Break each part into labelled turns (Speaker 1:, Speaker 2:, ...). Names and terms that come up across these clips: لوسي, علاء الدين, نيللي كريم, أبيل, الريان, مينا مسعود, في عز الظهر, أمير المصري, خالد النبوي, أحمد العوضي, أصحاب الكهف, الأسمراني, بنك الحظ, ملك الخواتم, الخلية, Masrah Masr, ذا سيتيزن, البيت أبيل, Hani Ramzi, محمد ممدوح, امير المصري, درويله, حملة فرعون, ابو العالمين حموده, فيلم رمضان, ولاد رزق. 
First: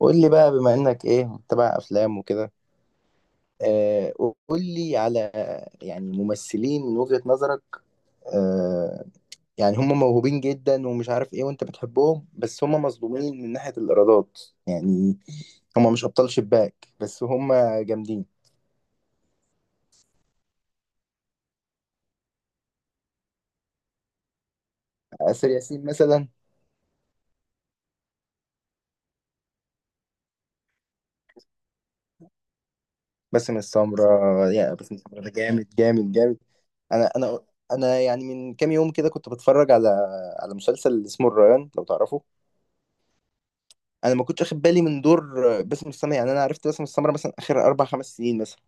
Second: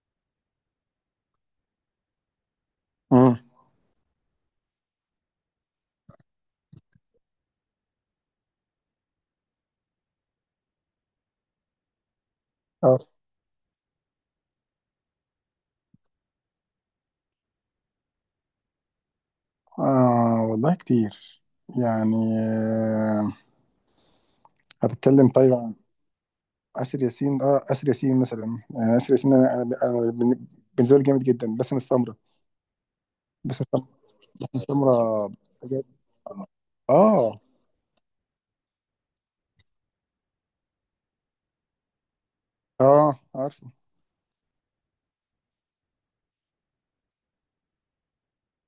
Speaker 1: قول لي بقى، بما انك ايه، متابع افلام وكده.
Speaker 2: مم.
Speaker 1: آه، قول لي على يعني ممثلين من وجهة نظرك، آه، يعني هم موهوبين جدا ومش عارف ايه وانت بتحبهم بس هم
Speaker 2: اه.
Speaker 1: مظلومين من ناحية الايرادات. يعني هم مش ابطال شباك بس هم جامدين.
Speaker 2: آه، والله كتير. يعني هتتكلم
Speaker 1: آسر
Speaker 2: طيب عن
Speaker 1: ياسين مثلا،
Speaker 2: آسر ياسين. اه آسر ياسين مثلا، آسر ياسين، أنا- أنا بن- بالنسبة لي جامد جدا. باسم السمرة،
Speaker 1: باسم
Speaker 2: باسم السمرة،
Speaker 1: السمرة.
Speaker 2: باسم
Speaker 1: يا باسم السمرة
Speaker 2: السمرة،
Speaker 1: ده جامد
Speaker 2: بجد.
Speaker 1: جامد جامد. انا
Speaker 2: اه
Speaker 1: انا انا يعني من كام يوم كده كنت بتفرج على مسلسل اسمه الريان لو تعرفه.
Speaker 2: اه. آه، عارفه.
Speaker 1: انا ما كنتش واخد بالي من دور باسم السمرة، يعني انا عرفت باسم السمرة مثلا اخر اربع خمس سنين مثلا.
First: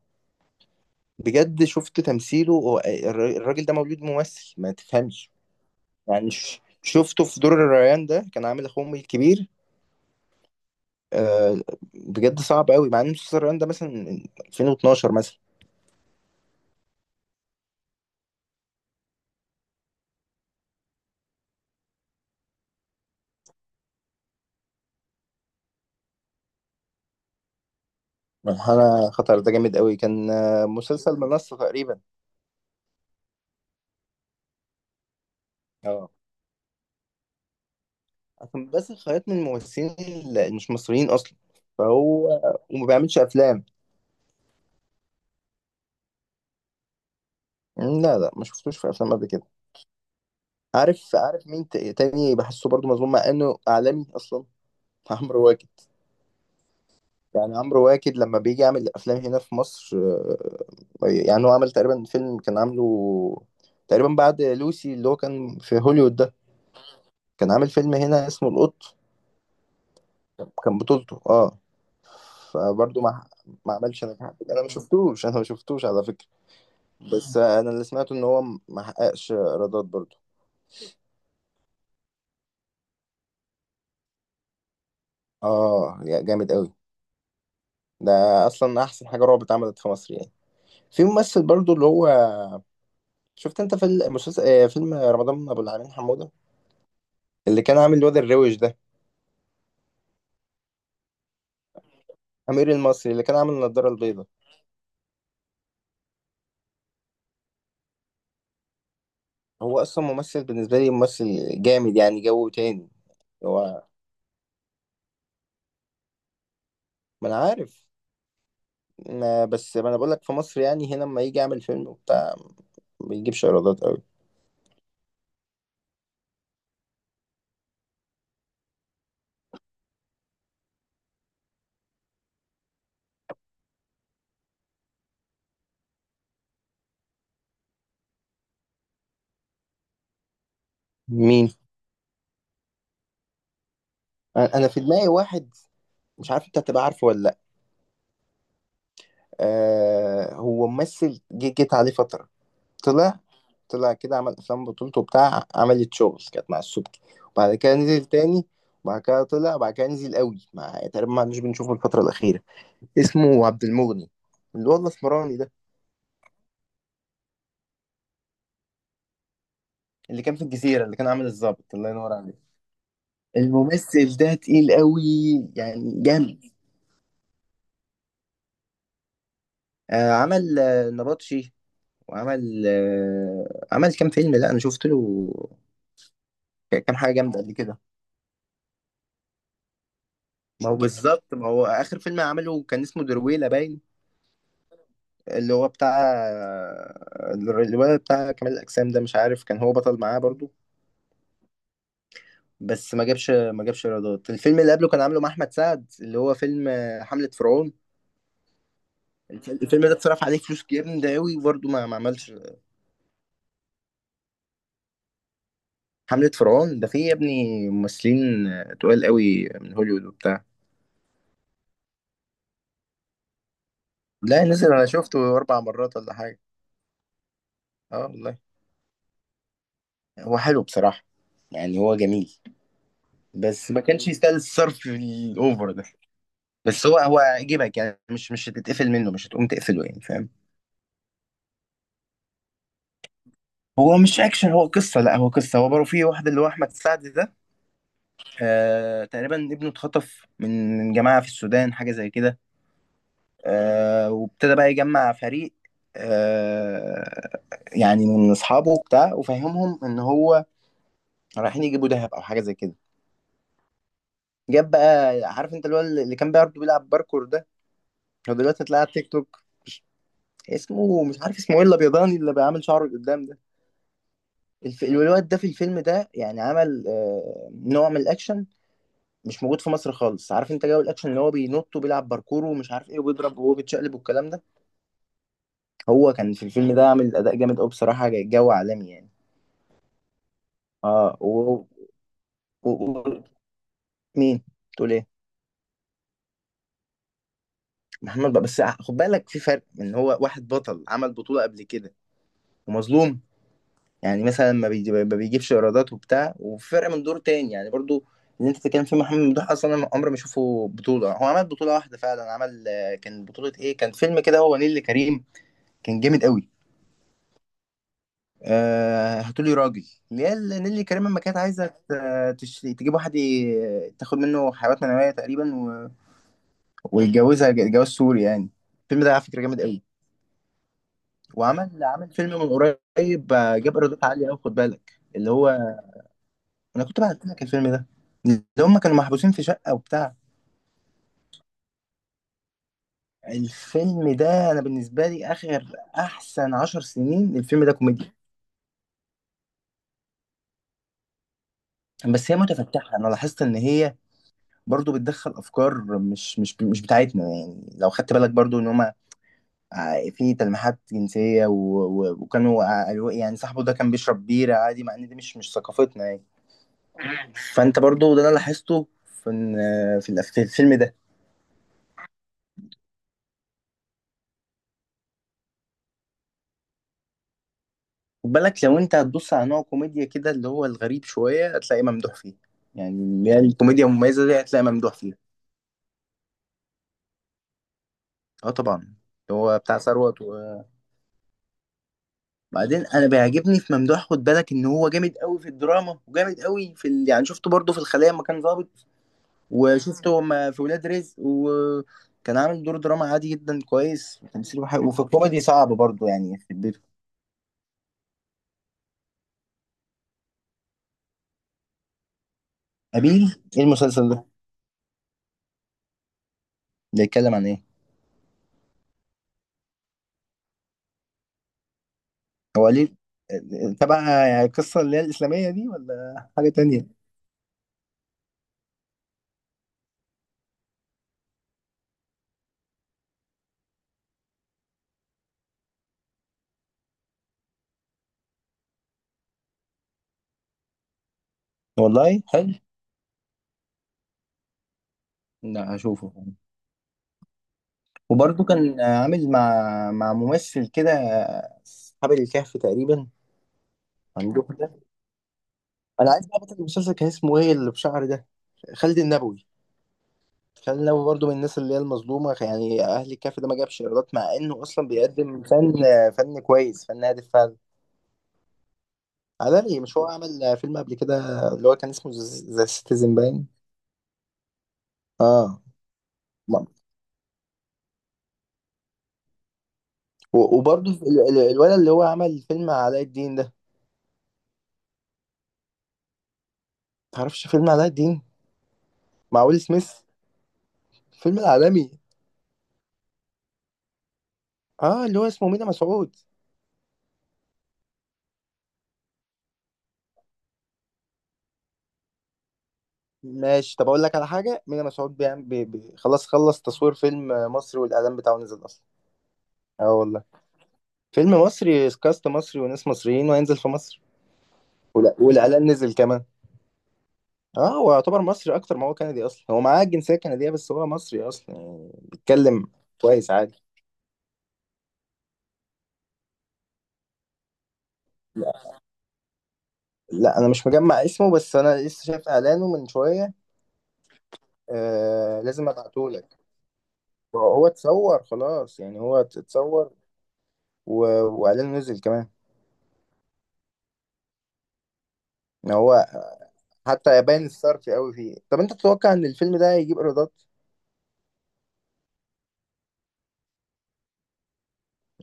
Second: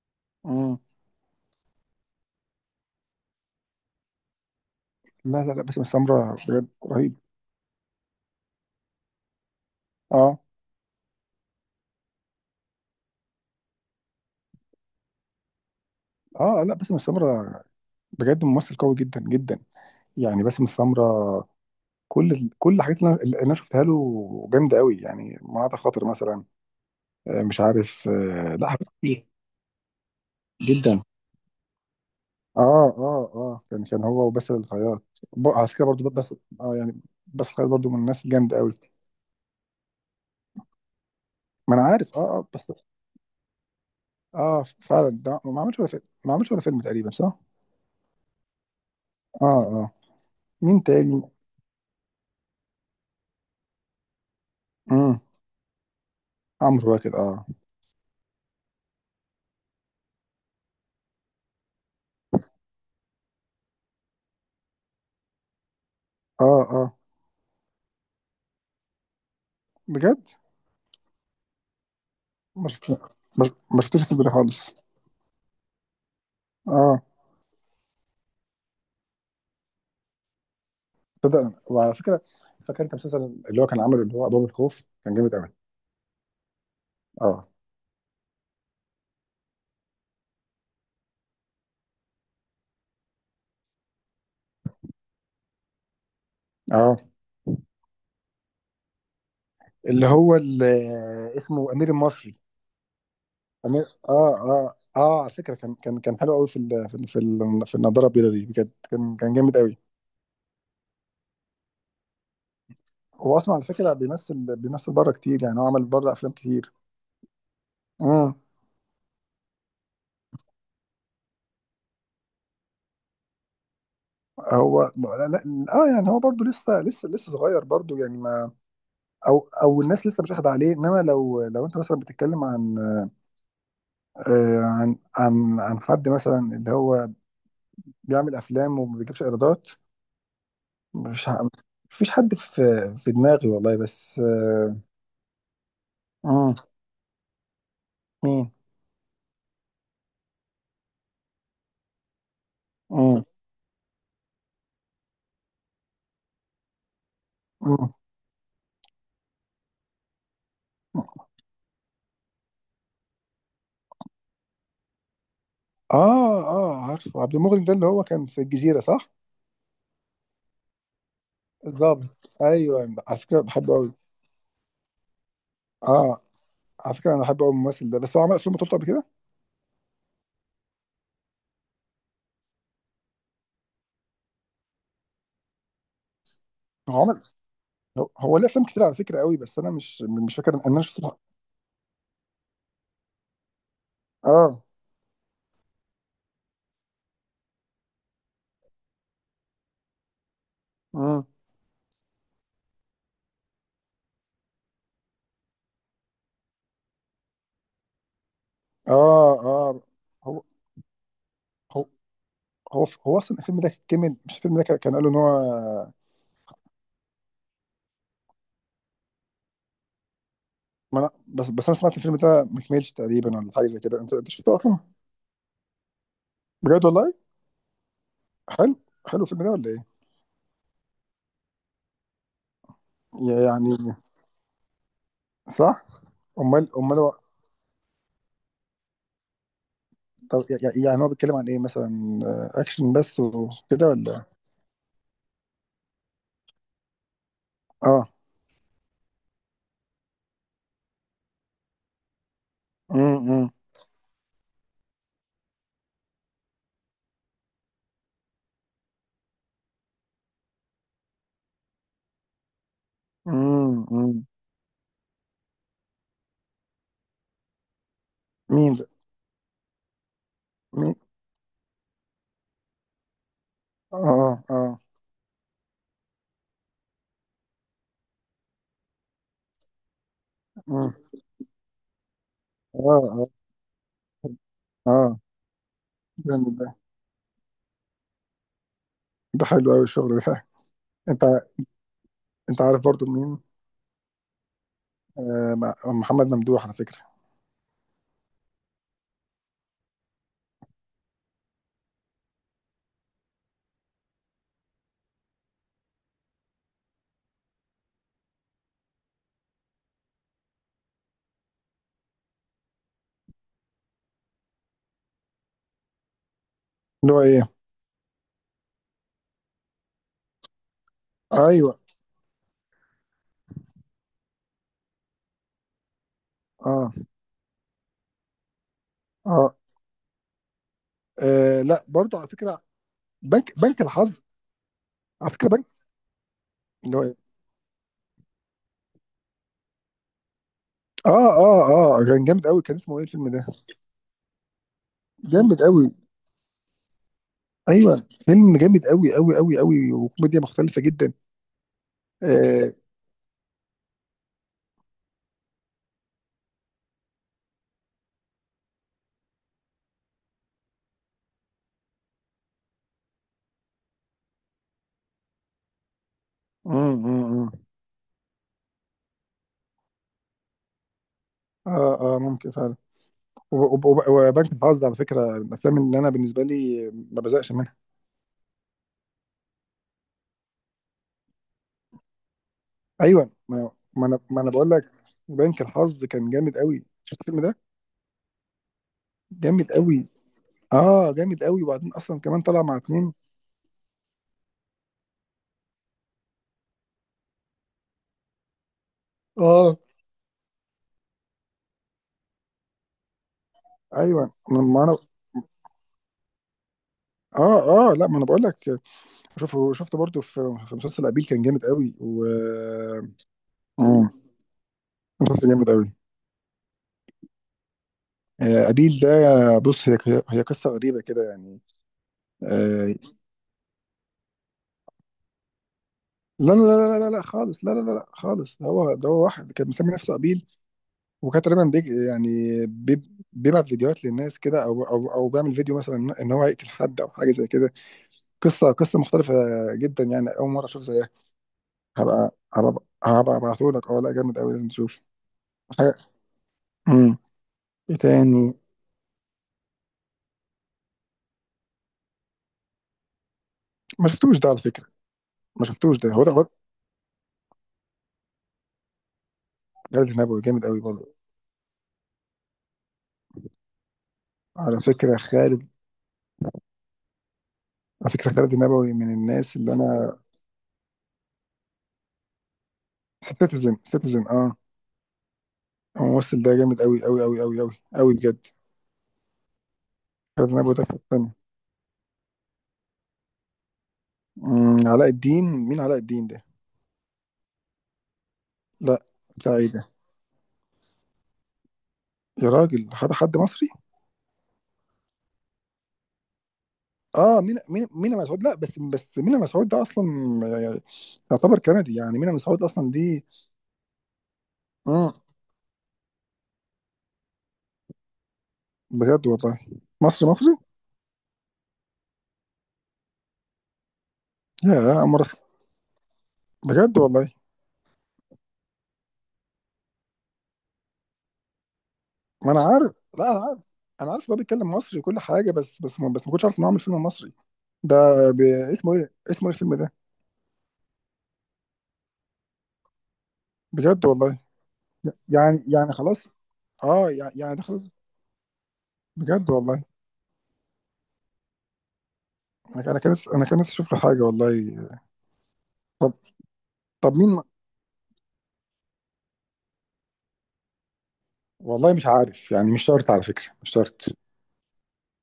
Speaker 2: مم.
Speaker 1: بجد شفت تمثيله، هو الراجل ده مولود ممثل ما تفهمش.
Speaker 2: لا لا لا، باسم
Speaker 1: يعني
Speaker 2: السمرة بجد رهيب.
Speaker 1: شفته في دور الريان ده كان عامل اخوه امي الكبير.
Speaker 2: اه
Speaker 1: آه، بجد صعب قوي مع ان مسلسل الريان ده مثلا من 2012 مثلا.
Speaker 2: اه، لا باسم السمرة بجد ممثل قوي جدا جدا. يعني باسم السمرة، كل الحاجات اللي أنا شفتها له جامدة قوي. يعني مناطق خاطر مثلا، مش عارف، لا حاجات
Speaker 1: انا
Speaker 2: كتير
Speaker 1: خطر ده جامد قوي كان، آه،
Speaker 2: جدا.
Speaker 1: مسلسل منصة تقريبا.
Speaker 2: اه اه اه، كان هو وباسل الخياط، على فكره برضو
Speaker 1: اه،
Speaker 2: بس. اه يعني باسل الخياط برضو من الناس الجامده
Speaker 1: عشان
Speaker 2: قوي.
Speaker 1: بس خيط من الممثلين اللي مش مصريين اصلا،
Speaker 2: ما انا عارف اه
Speaker 1: فهو
Speaker 2: اه بس.
Speaker 1: وما بيعملش افلام.
Speaker 2: اه فعلا، ده ما عملش ولا فيلم، ما عملش ولا فيلم تقريبا، صح؟
Speaker 1: لا لا، ما شفتوش في افلام قبل كده.
Speaker 2: اه اه. مين
Speaker 1: عارف
Speaker 2: تاني؟
Speaker 1: عارف مين تاني بحسه برضو مظلوم مع انه اعلامي اصلا؟
Speaker 2: امم
Speaker 1: عمرو واكد.
Speaker 2: عمرو واكد. اه
Speaker 1: يعني عمرو واكد لما بيجي يعمل افلام هنا في مصر، آه، يعني هو عمل تقريبا فيلم كان عامله تقريبا بعد لوسي اللي هو كان في هوليوود ده،
Speaker 2: اه اه.
Speaker 1: كان عامل فيلم هنا اسمه القط،
Speaker 2: بجد؟
Speaker 1: كان بطولته، اه،
Speaker 2: ما شفت-
Speaker 1: فبرضه ما
Speaker 2: ما شفتوش
Speaker 1: عملش
Speaker 2: في
Speaker 1: نجاح.
Speaker 2: البداية
Speaker 1: انا ما
Speaker 2: خالص.
Speaker 1: شفتوش، انا ما شفتوش على فكرة.
Speaker 2: اه،
Speaker 1: بس آه، انا اللي سمعته ان هو ما حققش ايرادات برضه.
Speaker 2: صدق. وعلى فكره، فاكر انت المسلسل اللي هو كان عامله، اللي هو ابواب الخوف، كان جامد قوي.
Speaker 1: اه، يا جامد قوي
Speaker 2: اه
Speaker 1: ده، اصلا احسن حاجة رعب اتعملت في مصر يعني. في ممثل برضو اللي هو، شفت انت في المسلسل، آه، فيلم رمضان ابو العالمين حموده،
Speaker 2: اه.
Speaker 1: اللي كان عامل الواد الروش ده،
Speaker 2: اللي هو ال- اسمه امير المصري.
Speaker 1: امير المصري، اللي كان عامل
Speaker 2: امير،
Speaker 1: النضاره البيضاء.
Speaker 2: اه اه اه. على فكره كان حلو قوي في النضاره البيضاء دي، بجد كان جامد قوي.
Speaker 1: هو اصلا ممثل، بالنسبه لي ممثل جامد يعني جو تاني.
Speaker 2: هو اصلا على
Speaker 1: هو
Speaker 2: فكره بيمثل بيمثل بره كتير، يعني هو عمل بره افلام كتير.
Speaker 1: ما انا عارف،
Speaker 2: امم.
Speaker 1: ما بس ما انا بقول لك في مصر يعني، هنا لما يجي يعمل فيلم وبتاع ما بيجيبش ايرادات قوي.
Speaker 2: هو لا لا. اه يعني هو برضه لسه صغير برضه، يعني ما، او او الناس لسه مش واخده عليه. انما لو انت مثلا بتتكلم عن، عن عن حد مثلا اللي هو بيعمل افلام وما بيجيبش ايرادات. مش ع-
Speaker 1: مين؟
Speaker 2: مفيش حد في في دماغي والله، بس
Speaker 1: انا في دماغي واحد، مش عارف
Speaker 2: مم.
Speaker 1: انت هتبقى عارفه ولا لا.
Speaker 2: مين؟
Speaker 1: آه، هو ممثل جيت عليه فتره، طلع،
Speaker 2: مم.
Speaker 1: طلع كده عمل افلام بطولته بتاع، عملت شغل كانت مع السبكي، وبعد كده
Speaker 2: مم.
Speaker 1: نزل تاني، وبعد كده طلع، وبعد كده نزل قوي مع تقريبا ما عدناش بنشوفه الفترة الأخيرة. اسمه عبد المغني، اللي هو الأسمراني ده،
Speaker 2: اه اه، عارفه عبد المغني ده، اللي هو كان في الجزيرة، صح؟
Speaker 1: اللي كان في الجزيرة، اللي كان عامل الضابط الله ينور
Speaker 2: الظابط
Speaker 1: عليك.
Speaker 2: ايوه، على فكرة بحبه قوي.
Speaker 1: الممثل ده تقيل قوي، يعني
Speaker 2: اه،
Speaker 1: جامد.
Speaker 2: على فكرة انا بحبه قوي الممثل ده، بس هو عمل افلام بطولته قبل كده.
Speaker 1: آه، عمل آه نبطشي، وعمل آه عمل كام فيلم، لا انا شفت له كام
Speaker 2: هو
Speaker 1: حاجه
Speaker 2: عمل،
Speaker 1: جامده قبل كده.
Speaker 2: هو ليه افلام كتير على فكرة قوي، بس انا مش فاكر.
Speaker 1: ما
Speaker 2: انا
Speaker 1: هو
Speaker 2: مش،
Speaker 1: بالظبط، ما هو اخر فيلم عمله كان اسمه درويله باين،
Speaker 2: اه.
Speaker 1: اللي هو بتاع الولد بتاع كمال الأجسام ده، مش عارف كان هو بطل معاه برضو،
Speaker 2: مم.
Speaker 1: بس ما جابش، ما جابش ايرادات. الفيلم اللي قبله كان عامله مع أحمد سعد، اللي هو فيلم آه، حملة فرعون.
Speaker 2: اه اه.
Speaker 1: الفيلم ده اتصرف عليه
Speaker 2: هو
Speaker 1: فلوس جامدة قوي برضو،
Speaker 2: هو
Speaker 1: ما ما عملش.
Speaker 2: هو اصلا الفيلم ده كمل. مش الفيلم ده، كان قالوا ان هو،
Speaker 1: حملة فرعون ده فيه يا ابني ممثلين آه، تقال قوي من هوليوود وبتاع.
Speaker 2: ما أنا بس انا سمعت الفيلم ده ما كملش تقريبا، ولا حاجه زي كده؟ انت انت
Speaker 1: لا
Speaker 2: شفته
Speaker 1: نزل،
Speaker 2: اصلا؟
Speaker 1: أنا شفته أربع مرات ولا حاجة.
Speaker 2: بجد والله.
Speaker 1: اه والله.
Speaker 2: حلو، حلو الفيلم ده ولا ايه؟
Speaker 1: هو حلو بصراحة، يعني هو جميل، بس
Speaker 2: يعني
Speaker 1: ما كانش يستاهل الصرف الأوفر
Speaker 2: صح.
Speaker 1: ده.
Speaker 2: امال
Speaker 1: بس هو
Speaker 2: امال هو؟
Speaker 1: هو يجيبك يعني، مش مش هتتقفل منه، مش هتقوم تقفله يعني، فاهم.
Speaker 2: طب، يعني هو بيتكلم عن ايه مثلا، اكشن بس وكده
Speaker 1: هو مش
Speaker 2: ولا؟
Speaker 1: اكشن، هو قصه، لا هو قصه، هو برضه في واحد اللي هو احمد سعد ده،
Speaker 2: اه.
Speaker 1: آه تقريبا ابنه اتخطف من جماعه في السودان حاجه زي كده.
Speaker 2: امم
Speaker 1: آه، وابتدى بقى يجمع فريق، آه، يعني من اصحابه وبتاع، وفهمهم ان هو رايحين يجيبوا دهب او حاجه زي كده.
Speaker 2: امم.
Speaker 1: جاب بقى، عارف انت اللي هو، اللي كان برضه بيلعب باركور ده، هو دلوقتي
Speaker 2: مين
Speaker 1: طلع على
Speaker 2: ده؟
Speaker 1: تيك توك،
Speaker 2: مين؟
Speaker 1: اسمه مش عارف اسمه ايه، الابيضاني اللي بيعمل شعره لقدام ده.
Speaker 2: اه اه اه.
Speaker 1: الواد ده في الفيلم ده يعني عمل آه، نوع من الاكشن مش موجود في مصر خالص. عارف انت جو
Speaker 2: مم.
Speaker 1: الاكشن اللي هو بينط وبيلعب باركور ومش
Speaker 2: اه
Speaker 1: عارف ايه وبيضرب
Speaker 2: اه
Speaker 1: وهو بيتشقلب والكلام ده.
Speaker 2: اه.
Speaker 1: هو كان في
Speaker 2: جامد ده،
Speaker 1: الفيلم ده عامل اداء جامد قوي بصراحه، جو عالمي يعني.
Speaker 2: ده حلو قوي الشغل ده.
Speaker 1: اه
Speaker 2: انت
Speaker 1: و...
Speaker 2: انت
Speaker 1: و...
Speaker 2: عارف برضو
Speaker 1: و...
Speaker 2: مين؟
Speaker 1: مين؟ تقول ايه؟
Speaker 2: محمد ممدوح على فكره.
Speaker 1: محمد بقى، بس خد بالك في فرق، ان هو واحد بطل عمل بطوله قبل كده ومظلوم يعني مثلا ما بيجيبش ايرادات وبتاع، وفرق من دور تاني يعني برضو. اللي انت بتتكلم فيه محمد ممدوح اصلا انا عمري ما اشوفه بطوله، هو عمل بطوله واحده فعلا، عمل آه، كان بطوله ايه، كان فيلم كده هو نيللي كريم، كان جامد قوي.
Speaker 2: اللي هو ايه؟
Speaker 1: آه، هاتولي راجل، اللي هي نيللي كريم لما كانت عايزه
Speaker 2: ايوه.
Speaker 1: تجيب واحد تاخد منه حيوانات منويه تقريبا، و...
Speaker 2: اه
Speaker 1: ويتجوزها جواز سوري يعني. الفيلم ده على فكره
Speaker 2: اه،
Speaker 1: جامد قوي.
Speaker 2: لا
Speaker 1: وعمل عمل
Speaker 2: برضو على
Speaker 1: فيلم من
Speaker 2: فكره.
Speaker 1: قريب،
Speaker 2: بنك
Speaker 1: آه، جاب
Speaker 2: بنك
Speaker 1: ايرادات
Speaker 2: الحظ،
Speaker 1: عاليه قوي، خد بالك
Speaker 2: على
Speaker 1: اللي
Speaker 2: فكره بنك.
Speaker 1: هو، انا
Speaker 2: اللي
Speaker 1: كنت
Speaker 2: هو
Speaker 1: بعت
Speaker 2: إيه؟
Speaker 1: لك الفيلم ده، اللي هم كانوا محبوسين في شقة وبتاع.
Speaker 2: اه اه اه، كان جامد قوي. كان اسمه ايه الفيلم ده؟
Speaker 1: الفيلم ده انا بالنسبة لي
Speaker 2: جامد
Speaker 1: اخر
Speaker 2: قوي.
Speaker 1: احسن عشر سنين الفيلم ده
Speaker 2: ايوه،
Speaker 1: كوميديا.
Speaker 2: فيلم جامد قوي قوي قوي قوي، وكوميديا مختلفه جدا.
Speaker 1: بس هي
Speaker 2: اه.
Speaker 1: متفتحة، انا لاحظت ان هي برضو بتدخل افكار مش مش بتاعتنا يعني، لو خدت بالك برضو ان هم في تلميحات جنسية وكانوا آه، قالوا إيه، يعني صاحبه ده كان بيشرب بيرة عادي مع ان دي مش ثقافتنا يعني.
Speaker 2: مم، مم، مم.
Speaker 1: فانت برضو ده انا لاحظته في في الفيلم ده.
Speaker 2: اه اه، ممكن فعلا. وبنك الحظ على فكره من الافلام اللي انا بالنسبه لي ما بزقش منها.
Speaker 1: خد بالك لو انت هتبص على نوع كوميديا كده اللي هو الغريب شوية هتلاقيه ممدوح فيه، يعني
Speaker 2: ايوه
Speaker 1: اللي هي
Speaker 2: ما،
Speaker 1: الكوميديا
Speaker 2: ما انا،
Speaker 1: المميزة
Speaker 2: ما
Speaker 1: دي
Speaker 2: انا
Speaker 1: هتلاقي
Speaker 2: بقول لك
Speaker 1: ممدوح فيها.
Speaker 2: بنك الحظ كان جامد قوي. شفت الفيلم ده؟
Speaker 1: اه طبعا اللي هو
Speaker 2: جامد
Speaker 1: بتاع
Speaker 2: قوي.
Speaker 1: ثروت.
Speaker 2: اه جامد قوي، وبعدين اصلا كمان طلع مع
Speaker 1: وبعدين انا
Speaker 2: اتنين.
Speaker 1: بيعجبني في ممدوح، خد بالك ان هو جامد قوي في الدراما وجامد قوي في يعني شفته برضه في الخلية لما كان ظابط،
Speaker 2: اه
Speaker 1: وشفته لما في ولاد رزق وكان عامل دور دراما عادي جدا كويس
Speaker 2: ايوه ما،
Speaker 1: وتمثيله
Speaker 2: ما
Speaker 1: حلو،
Speaker 2: انا،
Speaker 1: وفي الكوميدي صعب برضه يعني في البيت.
Speaker 2: اه اه، لا ما انا بقول لك، شوفه، شفته برضه في في مسلسل ابيل كان جامد قوي. و،
Speaker 1: أبيل، ايه المسلسل
Speaker 2: مم.
Speaker 1: ده؟
Speaker 2: مسلسل جامد قوي.
Speaker 1: بيتكلم عن ايه؟
Speaker 2: ابيل ده، بص، هي، هي قصه غريبه كده يعني،
Speaker 1: هو
Speaker 2: آه،
Speaker 1: ليه تبع القصة اللي هي الإسلامية دي ولا حاجة
Speaker 2: لا لا
Speaker 1: تانية؟
Speaker 2: لا لا لا لا خالص، لا لا لا لا خالص. ده هو، ده هو واحد كان مسمي نفسه ابيل، وكان تقريبا يعني، بيبعت فيديوهات للناس كده، او او او بيعمل فيديو مثلا ان إن هو هيقتل حد او حاجه زي كده. قصه، قصه مختلفه جدا، يعني اول مره اشوف زيها.
Speaker 1: والله
Speaker 2: هبقى
Speaker 1: حلو،
Speaker 2: هبقى هبقى ابعته لك. اه لا، جامد قوي، لازم تشوف
Speaker 1: لا
Speaker 2: حاجه.
Speaker 1: هشوفه.
Speaker 2: امم. ايه
Speaker 1: وبرضه
Speaker 2: تاني؟
Speaker 1: كان عامل مع ممثل كده، أصحاب الكهف تقريبا،
Speaker 2: ما شفتوش ده
Speaker 1: عندهم
Speaker 2: على
Speaker 1: ده.
Speaker 2: فكره. ما شفتوش
Speaker 1: أنا
Speaker 2: ده، هو
Speaker 1: عايز
Speaker 2: ده
Speaker 1: بقى،
Speaker 2: هو.
Speaker 1: بطل المسلسل كان اسمه إيه اللي بشعر ده؟ خالد النبوي.
Speaker 2: خالد النبوي جامد
Speaker 1: خالد
Speaker 2: قوي
Speaker 1: النبوي
Speaker 2: برضه.
Speaker 1: برضه من الناس اللي هي المظلومة يعني. أهل الكهف ده ما جابش إيرادات مع إنه
Speaker 2: على
Speaker 1: أصلا
Speaker 2: فكره
Speaker 1: بيقدم
Speaker 2: خالد،
Speaker 1: فن، فن كويس، فن هادف فعلا.
Speaker 2: على فكره خالد النبوي من الناس
Speaker 1: على
Speaker 2: اللي
Speaker 1: رأيي، مش هو
Speaker 2: انا.
Speaker 1: عمل فيلم قبل كده اللي هو كان اسمه ذا سيتيزن باين؟
Speaker 2: سيتيزن، سيتيزن اه.
Speaker 1: آه،
Speaker 2: هو الممثل ده جامد قوي قوي قوي قوي قوي قوي بجد. خالد
Speaker 1: و-
Speaker 2: النبوي ده
Speaker 1: وبرضه
Speaker 2: في الثانيه.
Speaker 1: الولد اللي هو عمل فيلم علاء الدين ده،
Speaker 2: أمم، علاء الدين مين؟ علاء الدين ده؟
Speaker 1: متعرفش فيلم علاء الدين
Speaker 2: لا.
Speaker 1: مع
Speaker 2: بتاع
Speaker 1: ويل
Speaker 2: ايه ده؟
Speaker 1: سميث، الفيلم العالمي؟
Speaker 2: يا راجل، حد حد مصري؟
Speaker 1: اه، اللي هو اسمه مينا مسعود.
Speaker 2: اه مين، مين، مين مسعود. لا بس، بس مين مسعود ده اصلا يعني يعتبر كندي، يعني مين مسعود اصلا دي.
Speaker 1: ماشي، طب اقول لك على حاجه، مينا
Speaker 2: امم.
Speaker 1: مسعود بيعمل بي بي خلاص خلص تصوير فيلم مصري والاعلان بتاعه نزل اصلا.
Speaker 2: بجد والله.
Speaker 1: اه والله.
Speaker 2: مصري مصري.
Speaker 1: فيلم مصري، كاست مصري وناس مصريين، وهينزل في مصر.
Speaker 2: يا، اول
Speaker 1: ولا
Speaker 2: مره أسمع.
Speaker 1: والاعلان نزل كمان.
Speaker 2: بجد والله.
Speaker 1: اه، هو يعتبر مصري اكتر ما هو كندي، اصلا هو معاه الجنسيه الكنديه بس هو مصري اصلا، يعني
Speaker 2: ما انا
Speaker 1: بيتكلم
Speaker 2: عارف، لا
Speaker 1: كويس
Speaker 2: انا عارف.
Speaker 1: عادي.
Speaker 2: انا عارف إن هو بيتكلم مصري وكل حاجه، بس بس ما بس ما كنتش عارف انه عامل فيلم مصري ده. ب... اسمه ايه، اسمه ايه الفيلم ده؟
Speaker 1: لا انا مش مجمع اسمه، بس انا لسه شايف اعلانه من شويه.
Speaker 2: بجد والله.
Speaker 1: آه،
Speaker 2: يعني،
Speaker 1: لازم
Speaker 2: يعني
Speaker 1: ابعتهولك.
Speaker 2: خلاص. اه يعني ده
Speaker 1: هو
Speaker 2: خلاص.
Speaker 1: اتصور خلاص، يعني هو
Speaker 2: بجد والله.
Speaker 1: اتصور، و... واعلانه نزل كمان.
Speaker 2: انا، انا كان نفسي اشوف له حاجه والله.
Speaker 1: ان هو
Speaker 2: طب. طب
Speaker 1: حتى
Speaker 2: مين؟
Speaker 1: يبان الصرف قوي فيه. طب انت تتوقع ان الفيلم ده هيجيب ايرادات؟
Speaker 2: والله مش عارف، يعني مش شرط على فكره. مش شرط،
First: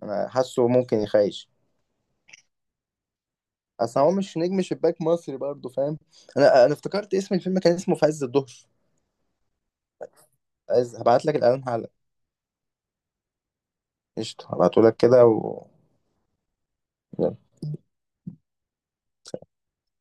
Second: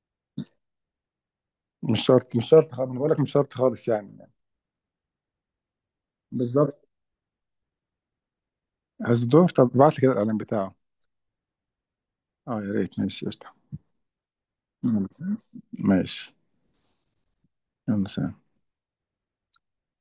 Speaker 1: انا حاسه ممكن يخيش،
Speaker 2: مش شرط مش شرط خالص، انا بقول لك مش شرط خالص
Speaker 1: اصل هو
Speaker 2: يعني يعني.
Speaker 1: مش نجم شباك مصري برضه، فاهم. انا
Speaker 2: بالظبط.
Speaker 1: افتكرت اسم الفيلم، كان اسمه في عز الظهر.
Speaker 2: هزدور؟ طب ابعت لي كده الاعلان بتاعه.
Speaker 1: عايز، هبعت لك الاعلان حالا.
Speaker 2: اه يا ريت، ماشي قشطه.
Speaker 1: قشطه، هبعته لك كده و...
Speaker 2: ماشي. يلا سلام.